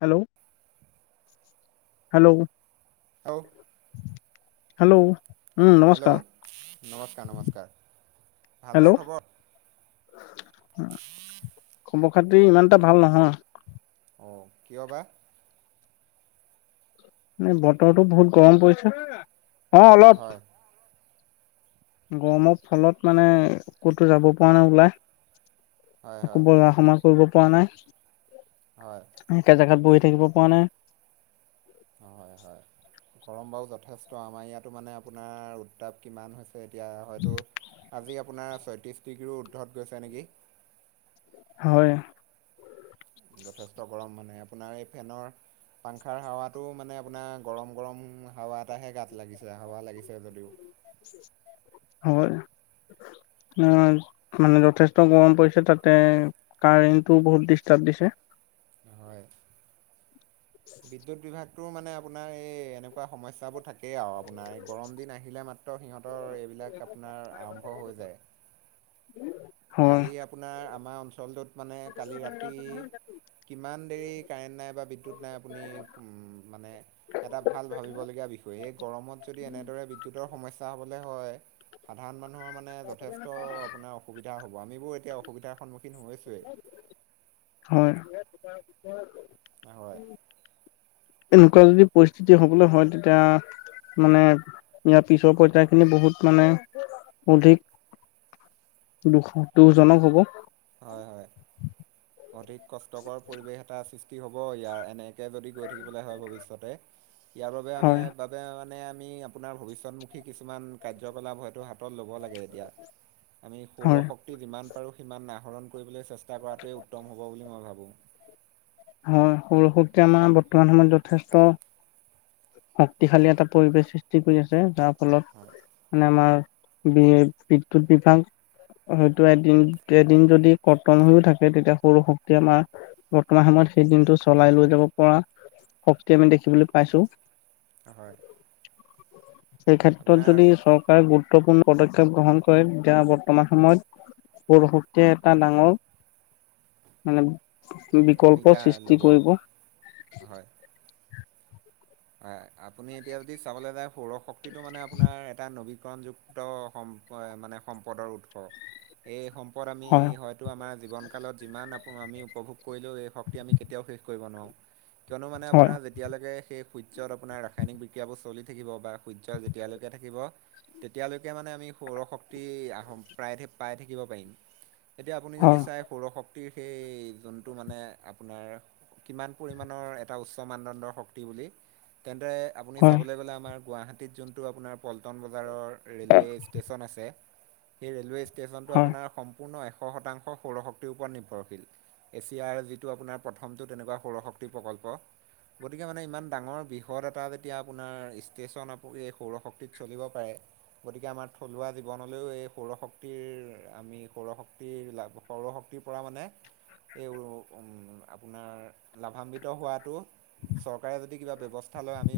Hello hello অ। Hello উম নমস্কাৰ hello নমস্কাৰ নমস্কাৰ ভালনে হেল্ল' খবৰ। খবৰ খাতি ইমানটা ভাল নহয়। অ কিয় বা এ বতৰতো বহুত গৰম পৰিছে অ অলপ। হয় গৰমৰ ফলত মানে ক'তো যাব পৰা নাই হয় ওলায়। একো হয় বজা সমা কৰিব পৰা হয় নাই একে জেগাত বহি। থাকিব পাৰে নে? হয় হয় গৰম বাৰু যথেষ্ট আমাৰ ইয়াতো মানে আপোনাৰ উত্তাপ কিমান হৈছে। এতিয়া হয়তো আজি আপোনাৰ ছয়ত্ৰিশ ডিগ্ৰী উৰ্দ্ধত গৈছে নেকি? হয়। যথেষ্ট গৰম মানে আপোনাৰ এই ফেনৰ। পাংখাৰ হাৱাটো মানে আপোনাৰ গৰম গৰম হাৱা এটাহে গাত লাগিছে হাৱা লাগিছে। যদিও হয়। মানে যথেষ্ট গৰম পৰিছে তাতে কাৰেণ্টটো বহুত ডিষ্টাৰ্ব দিছে। হয় বিদ্যুৎ বিভাগ। তো মানে আপোনাৰ এই এনেকোৱা সমস্যাবোৰ থাকে। তাকেই আৰু আপোনাৰ এই গৰম দিন আহিলে মাত্ৰ সিহঁতৰ এইবিলাক আপোনাৰ আৰম্ভ হৈ যায়। [inaudible] হয় কালি আপোনাৰ আমাৰ অঞ্চলটোত। মানে কালি ৰাতি কিমান দেৰি কাৰেণ্ট নাই বা বিদ্যুৎ নাই আপুনি। মানে এটা ভাল ভাবিবলগীয়া বিষয় এই গৰমত যদি এনেদৰে বিদ্যুতৰ সমস্যা হ'বলৈ হয়। সাধাৰণ মানুহৰ মানে যথেষ্ট আপোনাৰ অসুবিধা। হ'ব আম বোৰ এতিয়া অসুবিধাৰ সন্মুখীন হৈছোৱেই। হয় উম। এনেকোৱা যদি পৰিস্থিতি হ'বলৈ হয় তেতিয়া মানে ইয়াৰ পিছৰ পইতাখিনি বহুত মানে অধিক দুশ দুজনক হ'ব হয় হয় অধিক কষ্টকৰ পৰিৱেশ এটা সৃষ্টি হব ইয়াৰ এনে যদি গৈ থাকিবলৈ হয় ভৱিষ্যতে ইয়াৰ বাবে আমি হয় বাবে আমি আপোনাৰ ভৱিষ্যতমুখী কিছুমান কাৰ্যকলাপ হয়তো হাতত ল'ব লাগে তিয়া আমি হয় সৌৰশক্তি যিমান পাৰোঁ সিমান আহ আহৰণ কৰিবলৈ চেষ্টা। চা কৰাটোৱে উত্তম হ'ব বুলি মই ভাবোঁ। হয় সৰু সৰুতে আমাৰ বৰ্তমান সময়ত যথেষ্ট। শক্তিশালী এটা পৰিৱেশ সৃষ্টি কৰি আছে যাৰ হয়, ফলত মানে আমাৰ। বি বিদ্যুৎ বিভাগ। হয়তো এদিন এদিন যদি কটন হৈও থাকে তেতিয়া সৰু শক্তি আমাৰ বৰ্তমান সময়ত সেই দিনটো চলাই লৈ যাব পৰা শক্তি আমি দেখিবলৈ পাইছো। হয়। সেই ক্ষেত্ৰত আপোনাৰ যদি চৰকাৰে গুৰুত্বপূৰ্ণ পদক্ষেপ গ্ৰহণ কৰে তেতিয়া বৰ্তমান সময়ত। পৰসৰে এটা ডাঙৰ মানে। বিকল্প ভূমিকা সৃষ্টি ল'ব কৰিব। হয়। হয় আপুনি এতিয়া যদি চাবলৈ যায় সৌৰ শক্তিটো মানে আপোনাৰ এটা নবী। যুক্ত সম মানে সম্পদৰ উৎস এই সম্পদ। ওপৰত আমি হয় হয়তো আমাৰ জীৱনকালত যিমান। আমি উপভোগ কৰিলেও এই শক্তি আমি কেতিয়াও শেষ কৰিব নোৱাৰোঁ কিয়নো মানে হয় আপোনাৰ যেতিয়ালৈকে সেই। সূৰ্যত আপোনাৰ ৰাসায়নিক বিক্ৰিয়াবোৰ চলি থাকিব বা সূৰ্য যেতিয়ালৈকে থিব তেতিয়ালৈকে মানে আমি। সৌৰ শক্তি আহ প্ৰায় পাই থাকিব পাৰিম এতিয়া আপুনি যদি হয় চাই সৌৰশক্তি সেই যোনটো মানে আপোনাৰ। কিমান পৰিমাণৰ এটা উচ্চ মানদণ্ডৰ শক্তি বুলি। তেন্তে আপুনি হয় চাবলৈ গ'লে আমাৰ গুৱাহাটীত যোনটো আপোনাৰ পল্টন বজাৰৰ। ৰেলৱে ষ্টেচন আছে সেই ৰেলৱে ষ্টেচনটো হয় আপোনাৰ সম্পূৰ্ণ শ শতাংশ সৌৰশক্তিৰ ওপৰত নিৰ্ভৰশীল এছিয়াৰ যিটো আপোনাৰ প্ৰথমটো তেনেকুৱা সৌৰশক্তি প্ৰকল্প গতিকে মানে ইমান ডাঙৰ বৃহৎ এটা যেতিয়া আপোনাৰ ষ্টেশচন আপ এই সৌৰশক্তিত চলিব পাৰে গতিকে আমাৰ থলুৱা জীৱনলৈও এই সৌৰশক্তিৰ আমি সৌৰশক্তিৰ লাভ সৌৰশক্তি ৰাতি পৰা মানে এই উ আপোনাৰ লাভান্বিত হোৱাটো চৰকাৰে কিবা ব্যৱস্থা লয় আমি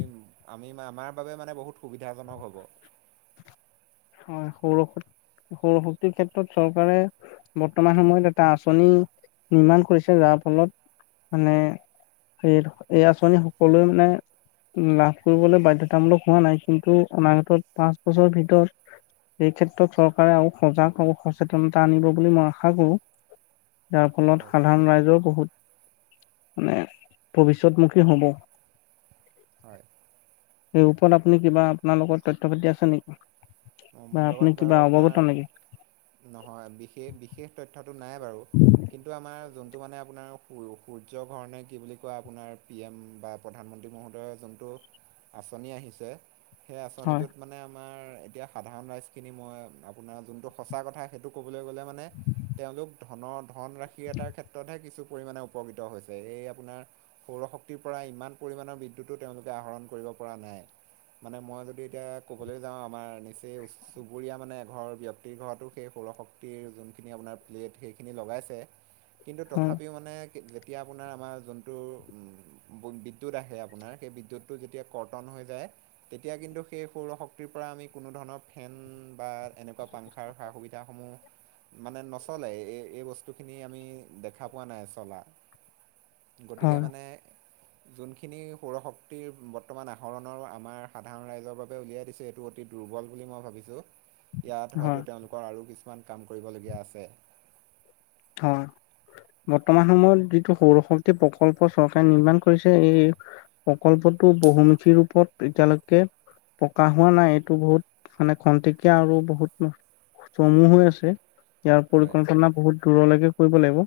আমি আমাৰ বাবে মানে বহুত সুবিধাজনক হ'ব হয় সৌৰ সৌৰশক্তিৰ ক্ষেত্ৰত চৰকাৰে বৰ্তমান সময়ত এটা আঁচনি নিৰ্মাণ কৰিছে যাৰ ফলত মানে স এই আঁচনি সকলোৱে মানে লাভ কৰিবলৈ বাধ্যতামূলক হোৱা নাই কিন্তু অনাগত পাঁচ বছৰৰ ভিতৰত এই ক্ষেত্ৰত চৰকাৰে আৰু সজাগ আৰু সচেতনতা আনিব বুলি মই আশা কৰো যাৰ ফলত হয়। সাধাৰণ ৰাইজৰ বহুত মানে ভৱিষ্যতমুখী হ'ব হয়, সেই ওপৰত আপুনি কিবা আপোনাৰ লগত তথ্য়্য পাতি আছে নেকি অঁ বা মোৰ আপুনি লগত বাৰু কিবা অৱগত আপোনাৰ নেকি নহয় বিশষ বিশেষ তথ্য নাই বাৰু কিন্ত আমাৰ টো মানে আপোনাৰ স সূৰ্য ঘৰণে কি বুলি কোৱা আপোনাৰ পি এম বা প্ৰধানমন্ত্ৰী মহোদয়ৰ যোনটো আঁচনি আহিছে সেই হয় আঁচনিটোত মানে আমাৰ এতিয়া সাধাৰণ ৰাইজখিনি মই আপোনাৰ যোনটো সঁচা কথা সেইটো ক'বলৈ গ'লে মানে তেওঁলোক ধনৰ ধনৰাশি এটাৰ ক্ষেত্ৰতহে কিছু পৰিমাণে উপকৃত হৈছে এই আপোনাৰ সৌৰশক্তিৰ পৰা ইমান পৰিমাণৰ বিদ্যুতো তেওঁলোকে আহৰণ কৰিব কৰা নাই মানে মই যদি এতিয়া ক'বলৈ যাওঁ আমাৰ সেই চুবুৰীয়া মানে ঘৰৰ ব্যক্তিৰ ঘৰতো সেই সৌৰশক্তিৰ যোনখিনি আপোনাৰ প্লেট সেইখিনি লগাই তে কিন্তু হয় তথাপিও মানে যেতিয়া আপোনাৰ আমাৰ যোনটো বিদ্যুৎ আহে আপোনাৰ সেই বিদ্যুৎটো যেতিয়া কৰ্তন হৈ যায় তেতিয়া কিন্তু সেই সৌৰশক্তিৰ পৰা আমি কোনোধৰণৰ ফেন বা এনেকুৱা পাংখাৰ সা- সুবিধাসমূহ মানে নচলে এই এই বস্তুখিনি আমি দেখা পোৱা নাই চলা গতিকে হয় মানে যোনখিনি সৌৰশক্তিৰ বৰ্তমান আহৰণৰ আমাৰ সাধাৰণ ৰাইজৰ বাবে উলিয়াই দিছে এইটো অতি দুৰ্বল মই ভাবিছো ইয়াত হয়তো হয় তেওঁলোকৰ আৰু কিছুমান কাম কৰিব লগিয়া আছে হয় বৰ্তমান সময়ত যিটো সৌৰশক্তি প্ৰকল্প চৰকাৰে নিৰ্মাণ কৰিছে এই প্ৰকল্পত বহুমুখী ৰূপত এতিয়ালৈকে পকা হোৱা নাই এইটো বহুত মানে খন্তেকীয়া আৰু বহুত চমু হৈ আছে ইয়াৰ হয় পৰিকল্পনা বহুত দূৰলৈকে কৰিব লাগিব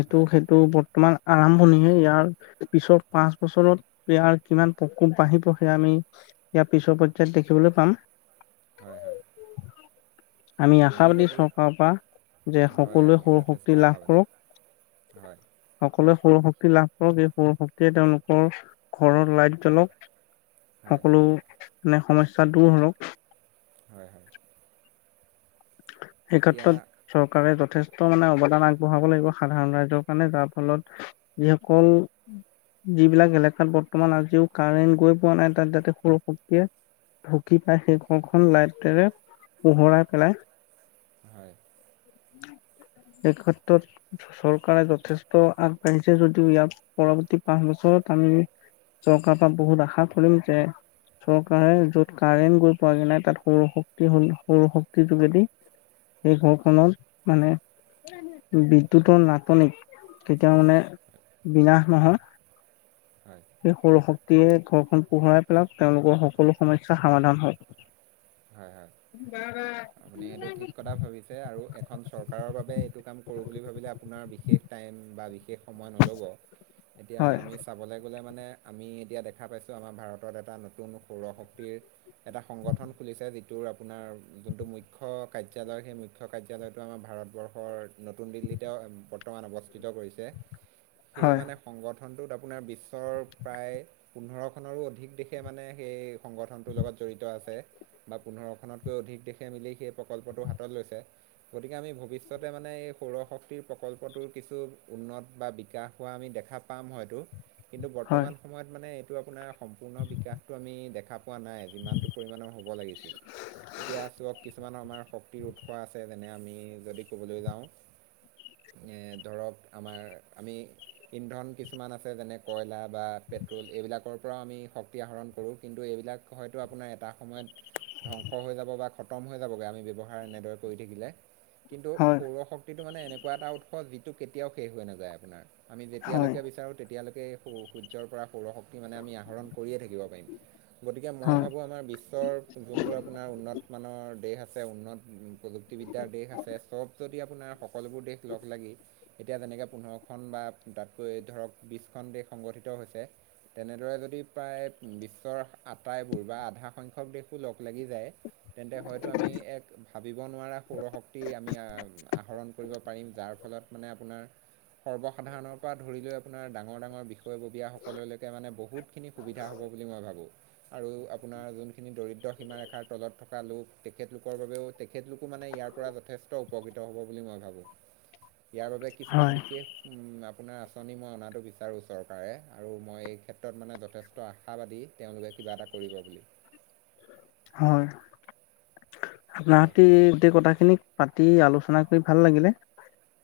সটো হয় সেইটো তোমান আৰম্ভণিহে ইয়াৰ পিছত পাঁচ বছৰত ইয়াৰ কিমান প্ৰকোপ বাঢ়িব সেয়া আমি ইয়াৰ পিছৰ পৰ্যয়ায়ত দেখিবলৈ পাম হয় হয় আমি আপুনি আশাবাদী যদি চৰকাৰৰ পৰা যে হয় সকলোৱে আমি সৰু যথেষ্ট শক্তি লাভ আশাবাদী কৰক। হয় সকলোৱে সৰু শক্তি লাভ কৰক এই সৰু শক্তিয়ে তেওঁলোকৰ ঘৰৰ লাইট জ্বলক হয় সকলো মানে সমস্যা দূৰ হৰক হয় হয় এই এতিয়া ক্ষেত্ৰত চৰকাৰে যথেষ্ট মানে অৱদান আগবঢ়াব লাগিব সাধাৰণ ৰাইজৰ কাৰণে যাৰ ফলত যিসকল যিবিলাক এলেকাত বৰ্তমান আজিও কাৰেণ্ট গৈ পোৱা নাই তাত যাতে সৰু শক্তিয়ে ঢুকি পাই সেই ঘৰখন লাইটেৰে পোহৰাই পেলাই। হয়। উ। এই ক্ষেত্ৰত চৰকাৰে যথেষ্ট আগবাঢ়িছে যদিও ইয়াৰ পৰৱৰ্তী পাঁচ বছৰ আমি চৰকাৰ পৰা বহুত আশা কৰিম যে চৰকাৰে য'ত কাৰেণ্ট গৈ পোৱাগৈ নাই তাত সৌৰ শক্তিসমূহ সৌৰ শক্তিৰ যোগেদি সেই ঘৰখনত মানে বিদ্যুতৰ নাটনিত কেতিয়া মানে বিনাশ নহয় হয় সে সৌৰ শক্তি ৰাতিয়ে ঘৰখন পোহৰাই পেলাওক তেওঁলোকৰ সকলো সমস্যা সমাধান হয়। হয় হয় বা বা। আপুনি এইটো ঠিক কথা ভাবিছে আৰু এখন চৰকাৰৰ বাবে এইটো কাম কৰোঁ বুলি ভাবিলে আপোনাৰ বিশেষ টাইম বা বিশে বিশেষ সময় নল'ব এতিয়া হয় আমি চাবলৈ গ'লে মানে আমি এতিয়া দেখা পাইছোঁ আমাৰ ভাৰতত এটা নতুন সৌৰ শক্তিৰ এটা সংগঠন খুলিছে যিটোৰ আপোনাৰ যোনটো মুখ্য কাৰ্যালয় সেই মুখ্য কাৰ্যালয়টো আমাৰ ভাৰতবৰ্ষৰ নতুন দিল্লীতে বৰ্তমান অৱস্থিত কৰিছে সেই হয় মানে সংগত গঠনটোত আপোনাৰ বিশ্বৰ প্ৰায় পোন্ধৰখনৰো অধিক দেশে মানে সেই সংগঠনটোৰ লগত জড়িত আছে বা পোন্ধৰখনতকৈ অধিক দেশে মিলি সেই প্ৰকল্পটো হাতত লৈছে গতিকে আমি ভৱিষ্যতে মানে সৌৰশক্তিৰ প্ৰকল্পটোৰ কিছু উন্নত বা বিকাশ হোৱা আমি দেখা পাম হয়তো কিন্তু হয় বৰ্তমান সময়ত মানে এইটো আপোনাৰ সম্পূৰ্ণ বিকাশটো আমি দেখা পোৱা নাই যিমানটো পৰিমাণৰ লব লাগিছিল এতিয়া চক কিছুমান আমাৰ শ উৎস আছে যেনে আমি যদি ক'বলৈ যাওঁ। এ ধৰক আমাৰ আমি ইন্ধন কিছুমান আছে যেনে কয়লা বা পেট্ৰল এইবিলাকৰ পৰাও আমি শক্তি আহৰণ কৰোঁ। কিন্তু এইবিলাক হয়তো আপোনাৰ এটা সময়ত ধ্বংস হৈ যাব বা খতম হৈ যাবগৈ আমি ব্যৱহাৰ এনেদৰে কৰি থাকিলে। কিন্তু হয় সৌৰ শক্তিটো মানে এনেকুৱা এটা উৎস যিটো কেতিয়াও শেষ হৈ নাযায় আপোনাৰ। আমি হয় যেতিয়ালৈকে বিচাৰোঁ তেতিয়ৈকে সূ ৰ্সূৰ্যৰ পৰা সৌৰশক্তি মানে আমি আহৰণ কৰিয়ে থাকিব পাৰিম গতিকে মই হয় ভাবোঁ আমাৰ বিশ্বৰ যোনবোৰ আপোনাৰ উন্নতমানানৰ দেশ আছে উন্নত প্ৰযুক্তিবিদ্যাৰ দেশ আছে চব য'ত যদি আপোনাৰ সকলোবোৰ দেশ লগ লাগি এতিয়া যেনেকে পোন্ধৰখন তাতকৈ ধৰক বিছখন দেশ সংগঠিত হৈছে। তেনেদৰে যদি প্ৰায় বিশ্বৰ আটাইবোৰ বা আধা সংখ্যক দেশ লগ লাগি যায় তেন্তে হয়তো আমি এক ভাবিব নোৱাৰা সৌৰশক্তি আমি আহৰণ কৰিব পাৰিম যাৰ ফলত মানে আপোনাৰ সৰ্বসাধাৰণৰ পৰা ধৰি লৈ আপোনাৰ ডাঙৰ ডাঙৰ বিষয়ববীয়া সকললৈকে মানে বহুতখিনি সুবিধা হ'ব। বুলি মই ভাবোঁ আৰু আপোনাৰ যোনখিনি দৰিদ দ্ৰ সীমাৰেখাৰ তলত থকা লোক, তেখেতলোকৰ বাবেও তেখেতলোকো মানে ইয়াৰ পৰা যথেষ্ট উপকৃত হ'ব বুলি মই ভাবো। [inaudible] ইয়াৰ বাবে কিছুমান হয় বিশেষ আপ আপোনাৰ আঁচনি মই অনাটো বিচাৰোঁ চৰকাৰে আৰু মই এই ক্ষেত্ৰত মানে যথেষ্ট আশাবাদী তেওঁলোকে কিবা এটা কৰিব বুলি। হয় হয়, আপনাহতি গোটেই কথা খিনিক পাতি আলোচনা কৰি ভাল লাগিলে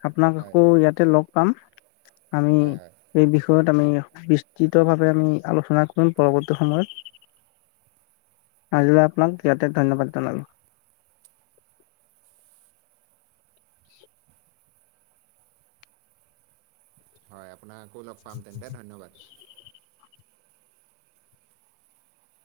আপোনাক হয়, আকৌ ইয়াতে লগ পাম। আমি হয়, হয়, এই বিষয়ত আমি বিস্তৃত ভাৱে আমি আলোচনা কৰিম পৰৱৰ্তী সময়ত। আজিলৈ আপোনাক ইয়াতে ধন্যবাদ জনালো। হয় আপোনাকো লগ পাম তেন্তে ধন্যবাদ।